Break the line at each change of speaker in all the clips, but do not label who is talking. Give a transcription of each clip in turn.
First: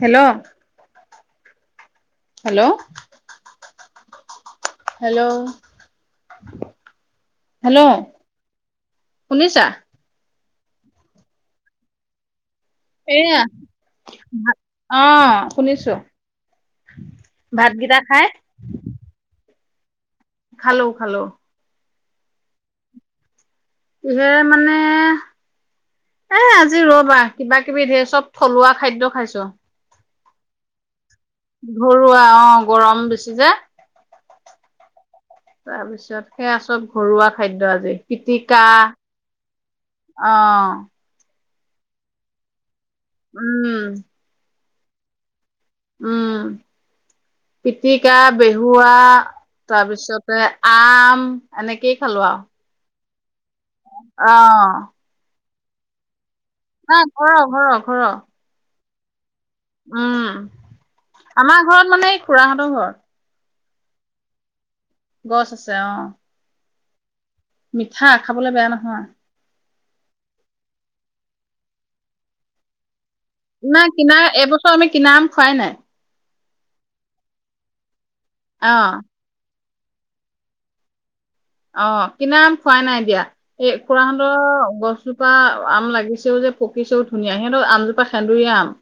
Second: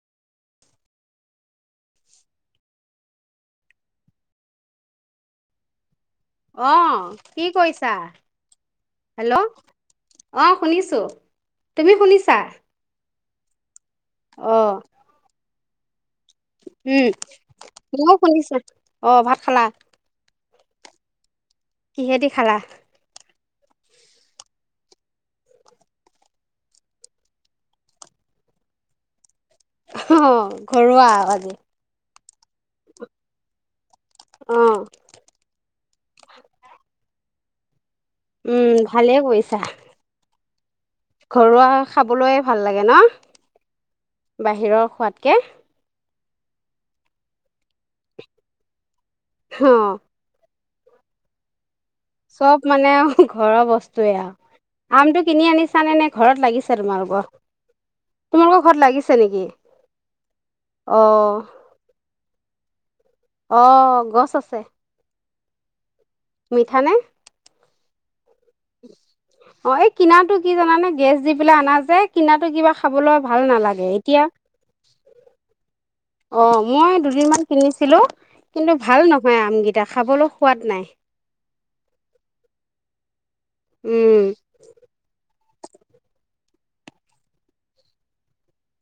Hello, hello, hello
অহ, কি কৰিছা? হেল্ল'
শুনিছা?
অ' শুনিছো, তুমি শুনিছা?
এয়া
অঁ
অ'। শুনিছোঁ।
উম, মইয়ো শুনিছোঁ, অ', ভাত খালা?
খালো, খালো।
কিহেদি খালা?
কিহেৰে মানে, এ আজি ৰ'বা কিবা-কিবি ধেৰ চব থলুৱা খাদ্য খাইছোঁ।
অ' ঘৰুৱা আজি
ৰুৱা অ', গৰম বেছি যে
অ'।
তাৰ পিছত, সেয়া চব ঘৰুৱা খাদ্য আজি। পিতিকা
উম ভালেই কৰিছা
অ'। [unintelligible]
ঘৰুৱা খাবলৈয়ে ভাল লাগ গে,
উম
ন বাহিৰৰ খোৱাতকে।
উম, পিতিকা, বেহুৱা
অঁ
তাৰপিছতে আম এনেক
চব মানে ঘৰৰ বস্তুয়েই
অ'
আৰু আমটো কিনি আনি আনেনে ঘৰত লাগিছে
নাই
তোমালোকৰ,
ঘৰৰ ঘৰৰ ঘৰৰ
তোমালোকৰ ঘৰত লাগিছ আছে নেকি?
উম,
অঁ
আমাৰ ঘৰত মানে খুৰাহঁতৰ ঘৰত।
অ', গছ আছে।
গছ আছে, অ'।
মিঠা নে?
মিঠা। খাবলে বেয়া নহয়।
অ', এই কিনাৰ টো কি জানানে গেছ দি পেলাই অনা যে, কিনাৰ টো কিবা খাবলৈ ভাল নালাগে
নাই কিনা,
এতিয়া
এইবছৰ আমি কিনা আম খোৱাই নাই।
অ', মই দুদিনমান কিনিছিলোঁ। কিন্তু
অ
ভাল নহয় আম গিত দে খাবলৈ সোৱাদ নাই।
অ', কিনা আম খুৱা নাই দিয়া। এই
উম
খুৰাহঁতৰ গছজোপা আম লাগিছেও যে পকিছেও ধুনীয়া, সিহঁতৰ আমজোপা সেন্দুৰীয়া আম।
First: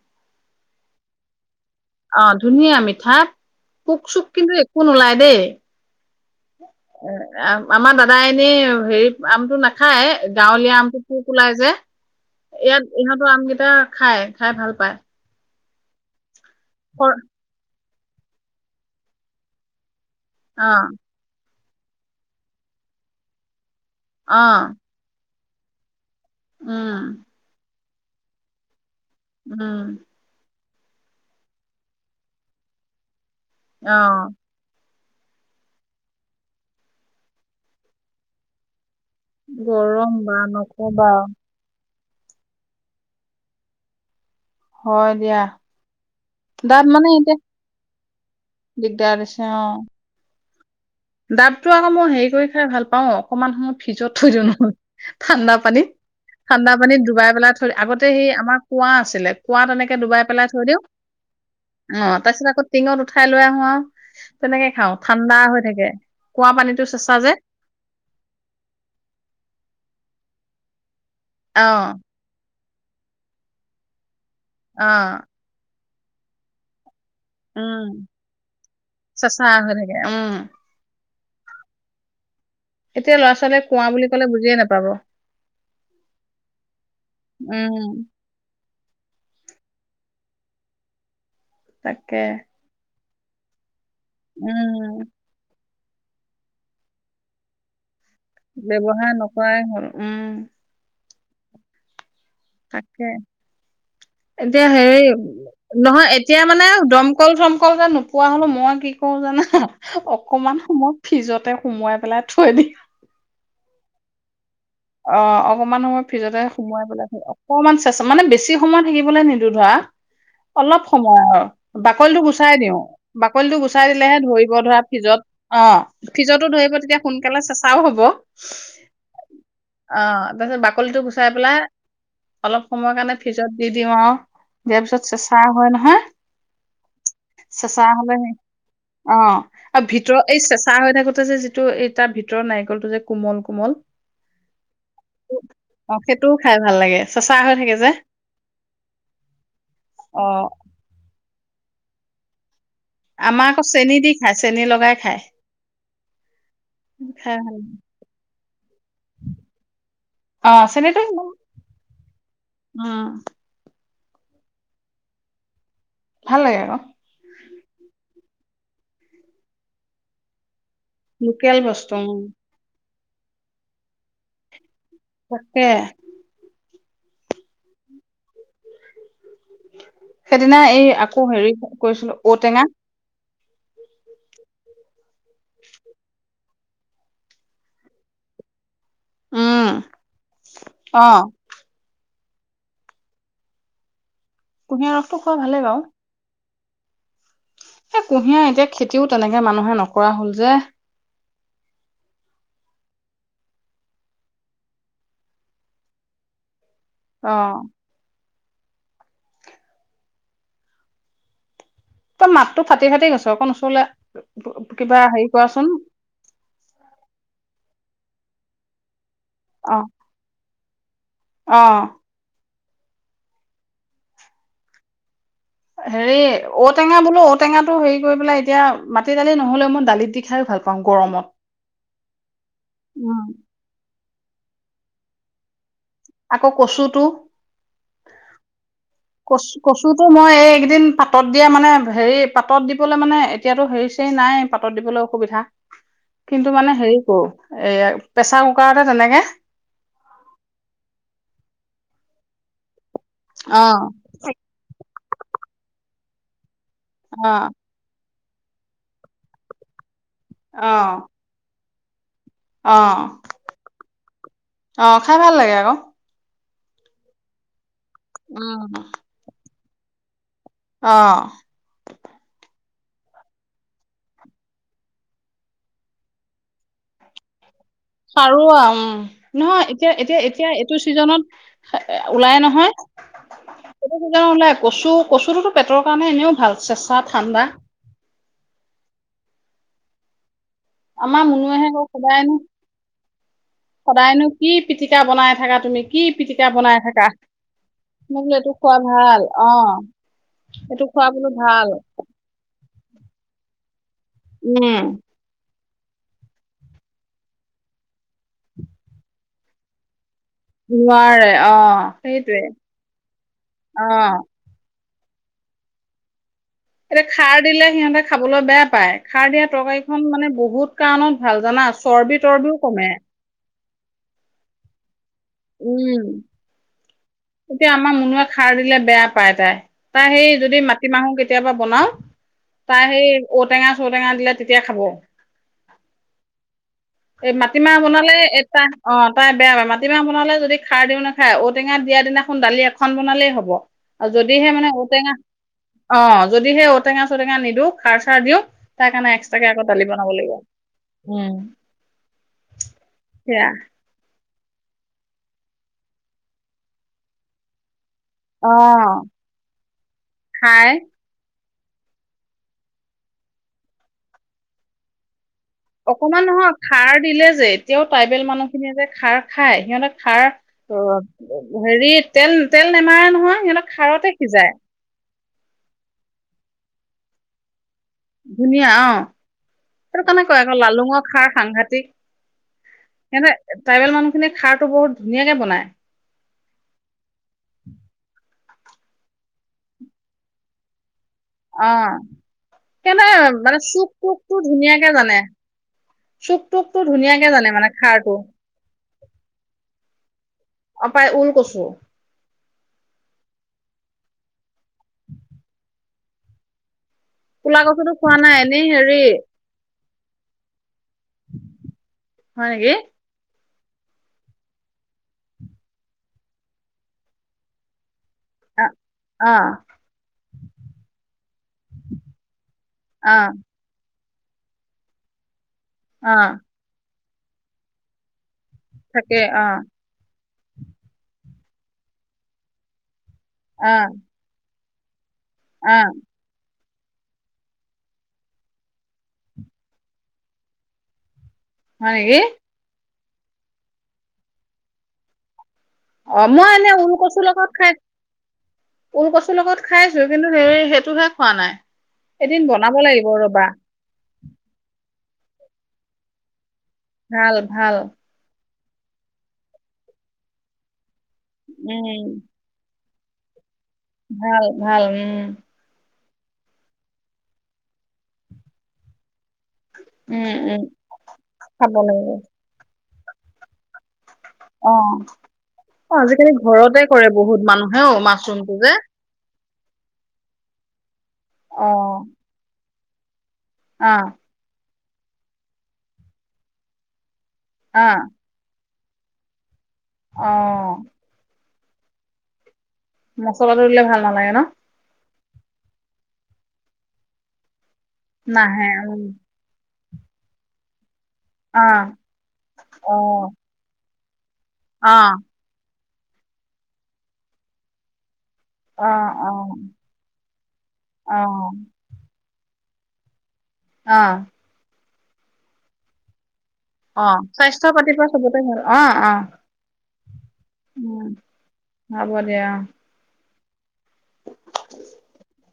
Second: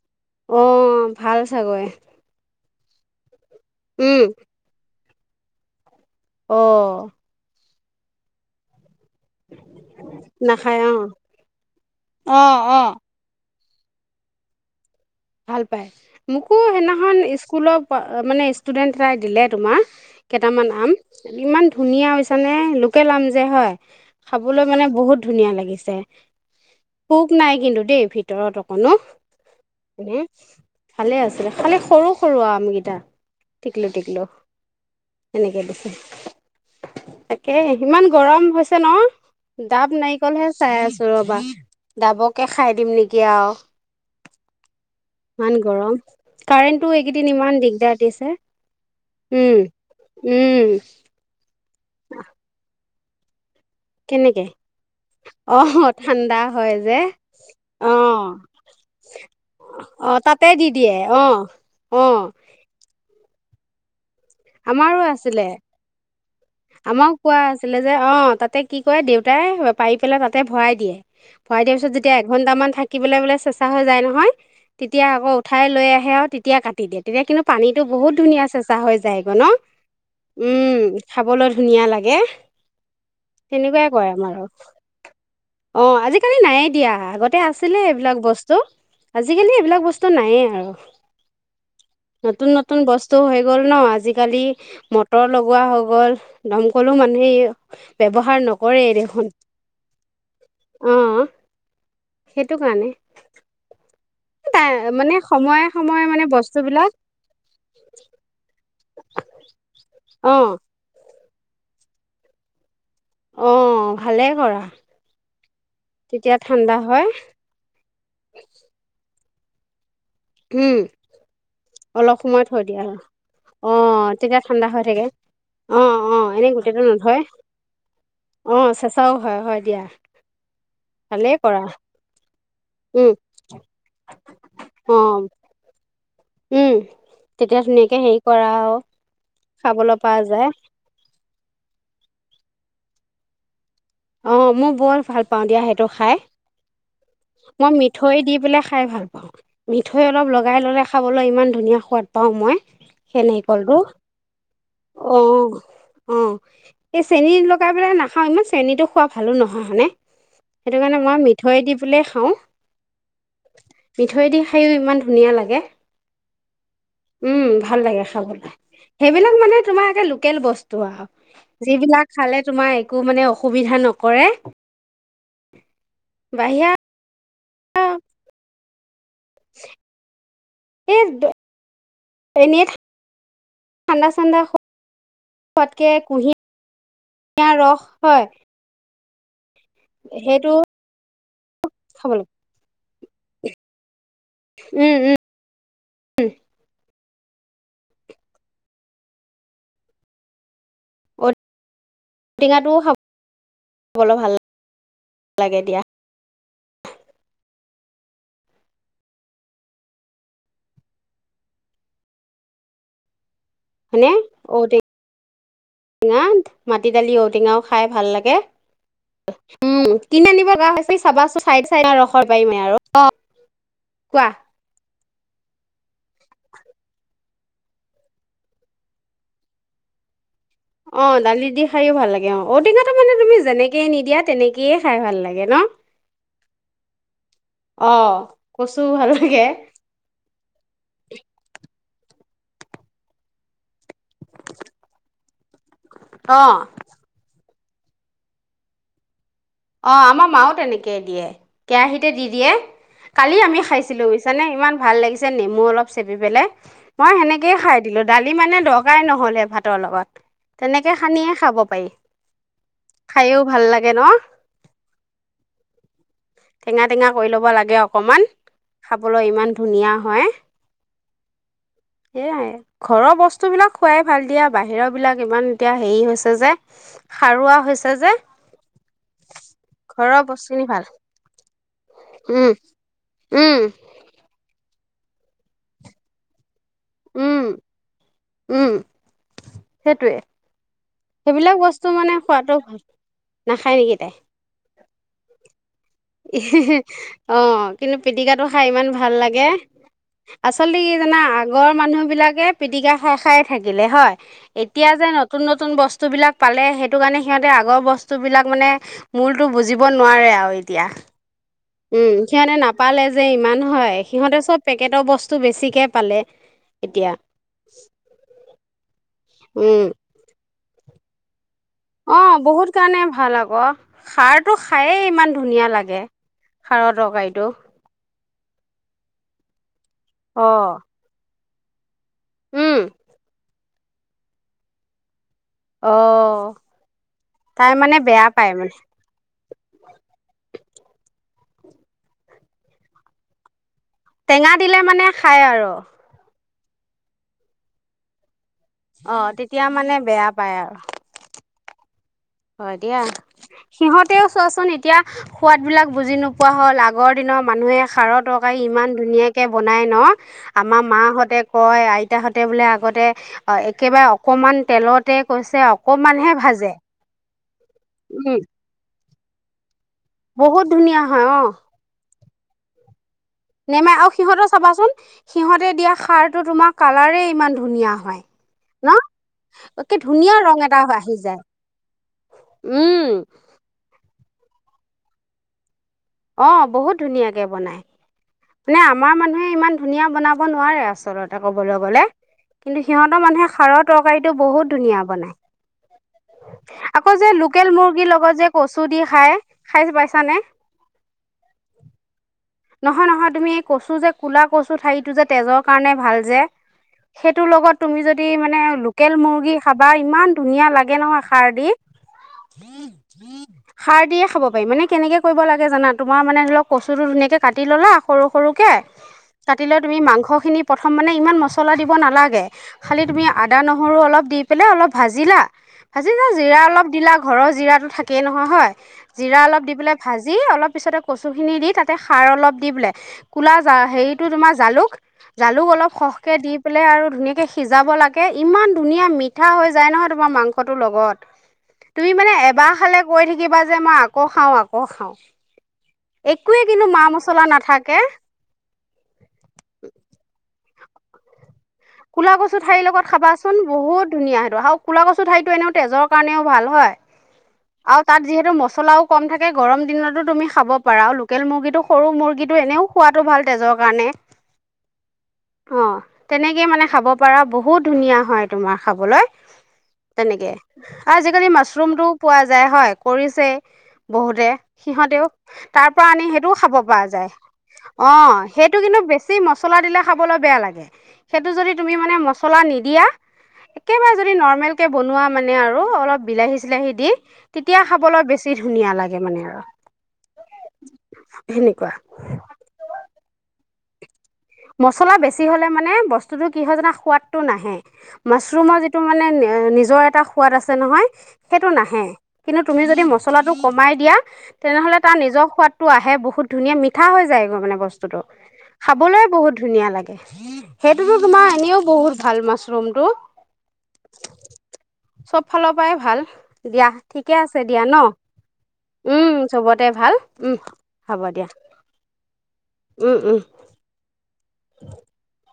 অ', ভাল চাগৈ।
ধত,
উম
পুক-চুক কিন্তু একো নোলায় [inaudible]
অ'
আমাৰ দাদা এনেই হেৰি আমটো নাখায়, গাঁৱলীয়া
নাখায় অ
আমটো পোক ওলাই যে,
অ অ
ইয়াত ইহঁতৰ আম কেইটা এতিয়া খায়, খাই ভাল পায়।
ভাল পায় মুকু
অ
সেইদিনাখন স্কুলত মানে ষ্টুডেণ্ট এটাই দিলে তোমাক কেইটামান আম ইমান ধুনীয়া হৈছেনে লোকেল আম যে হয়
অ
খাবলৈ মানে বহুত ধুনীয়া লাগিছে
উম
পোক নাই কিন্তু দেই ভিতৰত অকণ ন
উম
[inaudible] ভালে আছিলে খালি সৰু সৰু আমকেইটা। টিকলো টিকলো
অ'
সেনেকে দিছে। তাকে ইমান গৰম হৈছে ন? দাব
গৰম বা
নাৰিকলহে চাই আছো
নকবা
ৰবা দাবকে খাই দিম নেকি আৰু
হয় দিয়া
ইমান গৰম
দাঁত
কাৰেণ্টটো
মানে
এইকেইদিন
এতিয়া
ইমান দিগদাৰ দিছে।
দিগদাৰ
উম! উম!
দাব এটো আকৌ মই হেৰি কৰি খাই ভাল অ' অকনমান সময় ফ্ৰীজত থৈ দিও
কেনেকে
নহয় ঠাণ্ডা
অ
পানীত ঠাণ্ডা
হয় যে
পানীত ডুবাই পেলাই থৈ দি।
অ
আগতে সি আমাৰ কুঁৱা আছিলে কুঁৱাত তেনেকে
অ
ডুবাই পেলাই
তাতে
থৈ
দি
দিওঁ।
দিয়ে অ
অ' তাৰ পিছত আকৌ টিঙত উঠাই লৈ আ হো আও। তেনেকে খাওঁ ঠাণ্ডা হৈ থাকে। কুঁৱা পানীটো
আমাও
চেঁচা যে
কোৱা আছিলে যে অ তাতে কি কয় দেউতাই পাৰি পেলাই তাতে ভৰাই দিয়ে। ভৰাই দিয়াৰ
অ'
পিছত যেতিয়া এঘন্টামান থাকিবলৈ বোলে চেচা হৈ যায় নহয়। তেতিয়া
অ'
আকৌ উঠাই লৈ আহে। আহে আৰু তেতিয়া কাটি দিয়ে। তেতিয়া কিন্তু পানীটো বহুত ধুনীয়া চেচাঁ হৈ যা
চেচা আ হৈ থাকে উম।
খাবলৈ ধুনীয়া লাগে।
এতিয়া ল'ৰা ছোৱালীয়ে কুঁৱা
তেনেকুৱাই
বুলি
কৰে
ক'লে
আমাৰ গাঁৱত।
বুজিয়ে নাপাব
অ আজিকালি নায়ে দিয়া আগতে আছিলে
উম
এইবিলাক বস্তু। আজিকালি এইবিলাক বস্তু নায়েই আৰু।
তাকে
নতুন নতুন বস্ত তো হৈ গ'ল ন আজ আজিকালি
উম
মটৰ লগোৱা হক আগৰ দমকলো মানুহে ইয়া ব্যৱহাৰ নকৰে
ব্যৱহাৰ
দেখোন।
নকৰাই হ'ল উম
অ'। সেইটো কাৰণে।
তাকে। এতিয়া
তাই
হেৰি
মানে সময়ে সময়ে
নহয় এতিয়া মানে
বস্তুবিলাক
দমকল চমকল যে নোপোৱা হলো মই কি কৰোঁ জানা
অ
অকমান সময় ফ্ৰীজত। তাতে সোমোৱাই পেলাই থৈ দিম।
অ' ভালে কৰা।
অ' অকনমান সময়
তেতিয়া
ফ্ৰীজতে
ঠাণ্ডা
সোমোৱাই
হয়
পেলায় অকনমান চেচাঁ মানে বেছি সময় থাকিবলৈ নিদি ও ধৰা।
উম
অলপ সময় আৰু
অলপ
বাকলিটো
সময়
গুচাই
থৈ
দিওঁ
দিয়া আৰু
বাকলিটো
অ
গুচাই দিলেহে
তেতিয়া
ধৰিব
ঠাণ্ডা
ধৰা
হৈ থাকে
ফ্ৰীজত অ' ফ্ৰীজতো
এনেই
ধৰিব
গোটেইটো
তেতিয়া
নধয়
সোনকালে চেঁচাও হ'ব।
অ চেঁচাও হয় হয় দিয়া
অ তাৰপিছত বাকলিটো গুচাই
ভালেই
পেলাই
কৰা
অলপ সময়ৰ
উম
কাৰণে ফ্ৰীজত দি দিওঁ আৰু দিয়াৰ
অ
পিছত চেচাঁ হয় নহয়? হা?
উম, তেতিয়া ধুনীয়াকে হেৰি
সেই
কৰা আৰু
অ আৰু
খাবলৈ পৰা
ভিতৰত এই
যায়
চেঁচা হৈ থাকোতে অৱশ্যে যিটো এই তাৰ ভিতৰ নাৰিকলটো যে কোমল কোমল
অ। মই বৰ ভাল পাওঁ দিয়া সেইটো
অ
খাই।
সেইটোও ভাল লাগে চেঁচা হৈ
মই
থাকে যে
মিঠৈ দি পেলাই খাই ভাল পাওঁ, মিঠৈ
অ
অলপ লগাই ললে খাবলৈ ইমান ধুনীয়া খোৱাদ পাওঁ মই। সেই
আমাৰ আকৌ
নাৰিকলটো
চেনি দি খাই চেনি লগাই খাই
অ' এই চেনী
খাই ভাল
লগাই পেলাই নাখাওঁ। চেনীটো খোৱা ভালো নহয়, হয়নে?
অ
সেইটো কাৰণে
চেনিটো
মই মিঠৈ দিম ফুলে খাওঁ।
উম
মিঠৈ দি খায়ও ইমান ধুনীয়া লাগে।
ভাল লাগে আৰু।
উম, ভাল লাগে খাবলৈ সেইবিলাক মানে তোমাৰে একে লোকেল বস্তু। সেই টো আও
লোকেল বস্তু
যিবিলাক
উম
খালে তোমাৰ একো মানে অসুবিধা নকৰে।
তাকে
বাহিৰা [inaudible]
সেইদিনা এই আকৌ হেৰি কৈছিলোঁ ঔ
এনেই
টেঙা
ঠাণ্ডা চাণ্ডা খো তকে কুঁহি এয়া ৰস হয়।
উম
সেইটো,
অ
খাব লাগে।
কুঁহিয়াৰ
উম উম
ৰসটো খোৱাাই ভালেই বাৰু। এ কুঁহিয়াৰ এতিয়া খেতিও তেনেকে মানুহে নকৰা হল যে
ঔটেঙাটোও খাব খাবলৈ ভাল লাগে দিয়া।
আহ। তই মাত ো ফাটি ফাটি গছ ক
হানে ঔটেঙা ঔটেঙা মাটি দালি ঔ টেঙাও খাই ভাল লাগে।
অ
উম, কিনি আনিব লগা হৈ চাবা চোন, চাই
অ
চাই ৰখাব পাৰিমে আৰু অ' কোৱা।
হেৰি ঔ টেঙা বোলো ঔ টেঙাটো হেৰি কৰি পেলাই এতিয়া মাটি দালি নহলেও মই দালিত দি। খাই ভাল পাওঁ
অ'
গৰমত
দালি দি খাই ভাল লাগে অ ঔটেঙাটো মানে
উম,
তুমি যেনেকে নিদিয়া। তেনেকে খাই ভাল লাগে নহ।
আকৌ কচুটো।
কচু ভাল লাগে
কচুটো মই এই কেইদিন পাতত দিয়া মানে। হেৰি পাতত দিবলৈ মানে এতিয়াতো হেৰি চেৰি নাই পাতত দিবলৈ অসুবিধা।
অ
কিন্তু মানে হেৰি কৰোঁ। এইয়া প্ৰেছাৰ কুকাৰতে তেনেকে।
অ আমাৰ মা তেনেকে দিয়ে কেৰাহীতে দি দিয়ে। কালি আমি
অ
খাইছিলো বুজিছনে ইমান ভাল লাগিছে। পিছে নেমু অলপ চেপি পেলাই। মই
অ
সেনেকৈয়ে খাই দিলো। দালি মানে দৰকাৰ নহ'লে ভাতৰ লগত।
অ
তেনেকে শানিয়ে খাব পায়ি
অ
খাইও ভাল লাগে ন?
অ', খাই ভাল লাগে আকৌ।
টেঙা, টেঙা কৰি ল'ব লাগে অক অকমান
উম,
খাবলৈ ইমান ধুনীয়া হয়।
অ'।
সেয়াই ঘৰৰ বস্তু বিলাক খুৱাই ভাল দিয়া বাহিৰৰ বিলাক ইমান এতিয়া হেৰি হৈছে যে, সাৰুৱা হৈছ
সাৰুৱা উম, নহয় এতিয়া, এতিয়া,
ঘৰৰ
এতিয়া
বস্তুখিনি
এইটো
ভাল
চিজনত ওলাই
উম
নহয়,
উম
এইটো চিজনত ওলাই। কচু কচুটো পেটৰ কাৰণে এনেও ভাল। চেঁচা
উম
ঠাণ্ডা।
উম সেইটোৱে।
আমাৰ মুনুয়ে
সেইবিলাক বস্তু মানে
[unintelligible]
খোৱাটো ভাল নাখায় নেকি তাই
সদায়নো কি পিটিকা বনাই থাকা তুমি কি পিটিকা বনাই থাকা
অ', কিন্তু
মই বোলো
পিটিকাটো
এইটো
খাই
খোৱা
ইমান ভাল লাগে,
অ
আচলতে
এইটো
কি
খোৱা
জানা?
বোলো ভাল
আগৰ মানুহ বিলাকে পিটিকা খাই, খাই থাকিলে হয়,
উম
এতিয়া যে, নতুন, নতুন নতুন বস্তুবিলাক পালে সেইটো কাৰণে সিহঁতে আগৰ বস্তুবিলাক মানে মূলটো বুজিব নোৱাৰে আউ
নোৱাৰে অ'।
উম
সেইটোৱে
সিহঁতে নাপালে যে ইমান
অ
হয় সিহঁতে চব। পেকেটৰ বস্তু বেছিকে পালে।
এতিয়া খাৰ দিলে সিহঁতে খাবলৈ বেয়া পায়, খাৰ দিয়া
উম
তৰকাৰীখন মানে বহুত কাৰণত ভাল জানা চৰ্বি
অ'
তৰ্বিও
বহুত
কমে
কাৰণে ভাল আকৌ। খাৰ টো খায়েই
উম,
তৰকাৰীটো
এতিয়া আমাৰ মুনুয়ে খাৰ দিলে বেয়া পায় তাই। তাই হেই
অ
যদি মাটিমাহু কে কেতিয়াবা বনাওঁ
উম
তাই হেই ঔটেঙা ঔটেঙা দিলে, তেতিয়া খাব।
অ
এই
তাই
মাটিমাহ
মানে
বনালে
বেয়া পায় মানে
[unintelligible] অ' তাই বেয়া পায় মাটি মাহ বনালে যদি খাৰ দিওঁ নাখায়, ঔটেঙা দিয়া দিনাখন দালি এখন বনালেই হ'ব। আৰু যদিহে
টেঙা দিলে মানে
ঔটেঙা
খাই আৰু
অ যদিহে ঔটেঙা চৌটেঙা নিদিওঁ, খাৰ চাৰ দিওঁ তাই কাৰণে
অ
এক্সট্ৰাকে
তেতিয়া
আকৌ দালি
মানে
বনাব
বেয়া
লাগিব,
পায় আৰু
উম।
হয় দিয়া, সিহঁ তেও চোৱাচোন এতিয়া সোৱাদবিলাক বুজি নোপোৱা হ'ল, আগৰ দিনৰ মানুহে খাৰৰ
অ
তৰকাৰী ইমান ধুনীয়াকে বনাই ন,
খাই
আমাৰ মাহঁতে কয় আইতাহঁতে বোলে আগতে একেবাৰে অকণমান তেলতে কৈছে
অকমান
অকণমানহে
নহয়
ভাজে
খাৰ দিলে যে এতিয়াও ট্ৰাইবেল
উম
মানুহখিনিয়ে যে খাৰ খাই সিহঁতক খাৰ
বহুত
অ
ধুনীয়া হয়
হেৰিত তেল-তেল নেমাৰে নহয়। সিহঁতক
নেমাৰে
খাৰতে
আৰু সিহঁতৰ
সিজাই
চাবাচোন, সিহঁতে দিয়া খাৰটো তোমাৰ কালাৰেই ইমান ধুনীয়া। হয়
ধুনীয়া
ন
অ'
একে
সেইটো কাৰণে
ধুনীয়া
কয় আকৌ
ৰং এটা
লালুঙৰ
আহি
খাৰ
যায়
সাংঘাতিক,
উম
সিহঁতে ট্ৰাইবেল মানুহ খিনিয়ে খাৰ টো বহুত ধুনীয়াকে বনাই।
অ' বহুত ধুনীয়াকে বনায়। মানে আমাৰ মানুহে ইমান ধুনীয়া বনাব নোৱাৰে আচল কথা
অ
কবলৈ গ'লে কিন্তু
সিহঁতে
সিহঁতৰ মানুহে
মানে
খাৰৰ
চুক
তৰকাৰী
টোকটো
টো বহুত
ধুনীয়াকে
ধুনীয়া
জানে
বনাই,
চুক টোকটো
আকৌ
ধুনীয়াকে
যে
জানে মানে
লোকেল
খাৰটো
মুৰ্গীৰ লগত যে দি খাই, খাই পাইছানে?
অপাই ঊল কছো
নহয় নহয় তুমি কছো যে ক'লা কছো ঠাৰিটো যে তেজৰ কাৰণে ভাল যে সেইটোৰ
কোলা
লগত
কচুটো
তুমি
খোৱা
যদি
নাই
মানে
এনেই হেৰি
লোকেল মুৰ্গী খাবা ইমান ধুনীয়া লাগে াগে নহয় খাৰ দি
হয় নেকি
সাৰ দিয়ে খাব পাৰি মানে কেনেকে কৰিব লাগে তে জানা তোমাৰ মানে ধৰা কচুটো ধুনীয়াকে কাটি‌ ললা সৰু
অ
সৰুকে
অ
কাটি লৈ তুমি মাংস খিনি প্ৰথম মানে ইমান ম চলা দিব নালাগে খালি
অ
তুমি আদা নহৰু অলপ দি পেলাই অলপ ভাজিলা ভাজি
অ
না জিৰা অলপ দিলা ঘৰৰ জিৰাতো থাকেই নহয় হয়
থাকে
জিৰা
অ
অলপ দি পেলায় ভাজি ি অলপ পিছতে কচু খিনি দি তাতে সাৰ অলপ দি বোলে ক'লা
অ
হেৰিটো তোমাৰ জালুক [inaudible] জালুক
অ
অলপ সহকে দি লে আৰু ধুনীয়াকে সিজাব লাগে ইমান ধুনীয়া মিঠা হৈ যায় নহয়, তোমাৰ মাংসটোৰ লগত
হয়
তুমি
নেকি?
মানে এবাৰ খালে কৈ থাকিবা যে মই আকৌ খাওঁ আকৌ খাওঁ। [inaudible]
অ', মই
একোৱে
এনে
কিন্তু মা
ওলকচুৰ
মছলা
লগত খাই
নাথাকে
ওলকচুৰ লগত খাইছো কিন্তু হে সেইটোহে খোৱা নাই।
কলা
এদিন
কচু
বনাব
ঠাৰিৰ লগত
লাগিব ৰ'বা
খাবাচোন বহুত ধুনীয়া সেইটো আৰু কুলা ঠায়িটো এনেও তেজৰ কাৰণেও ভাল হয়,
ভাল ভাল
আৰু তাত যিহেতু মচ চলাও কম থাকে গৰম দিনতো তুমি খাব পাৰা আৰু লোকেল মুৰ্গীটো
উম
সৰু মুৰ্গীটো এনেও পোৱাটো ভাল তেজৰ কাৰণে,
ভাল ভাল উম
অ'। [inaudible] মানে খাব পাৰা বহুত ধুনীয়া হয়, তোমাৰ খাবলৈ
উম
তেনেকে
উম
আৰু আজিকালি
খাব
মাছৰুমতটো
লাগিব
পোৱা যায়, হয়। কৰিছে বহুতে,
অ
সিহঁতেও তাৰ
অ
পৰা আনি
আজিকালি
সেইটোও খাব
ঘৰতে
পৰা
কৰে
যায়।
বহুত মানুহে
অ',
মাছৰুমটো যে
সেইটো কিন্তু বেছি চি মছলা দিলে খাবলৈ বেয়া লাগে। সেইটো
অ
যদি তুমি মানে মছলা নি দিয়া
অ
একেবাৰে যদি নৰ্মেল কে বনোৱা মানে আৰু অলপ বিলাহী-চিলাহী দি
অ
তেতিয়া খাবলৈ বেছি ধুনীয়া লাগে মানে আৰু
অ'
সেনেকুৱা
মছলাটো দিলে ভাল নালাগে ন?
মছলা বেছি হ'লে মানে বস্তুতো কি হয় জানা সোৱাদটো নাহে।
নাহে
মাছৰুমৰ যিটো
উম
মানে এ-নি [inaudible] এটা সোৱাদ আছে নহয়।
অ
সেইটো নাহে, কিন্তু তুমি
অ
যদি মছলাটো কমাই দিয়া
অ
তেনেহ'লে তাৰ নিজৰ সোৱাদ টো আহে বহুত ধুনীয়া মিঠা হৈ যায় ম-মানে বস্তুটো।
অ,
খাবলৈ
অ'
বহুত ধুনীয়া লাগে, সেইটোতো
অ
তোমাৰ এনেও বহুত ভাল মাছ। ৰুমটো
আহ
সব ফালৰ পৰাই ভাল। দিয়া
অ',
ঠিকে আছে
স্বাস্থ্যৰ
দিয়া
[inaudible] সবতে ভাল অ' অ'
তাই ভাল উম, হ'ব দিয়া।
হ'ব দিয়া অ
উম, উম [inaudible]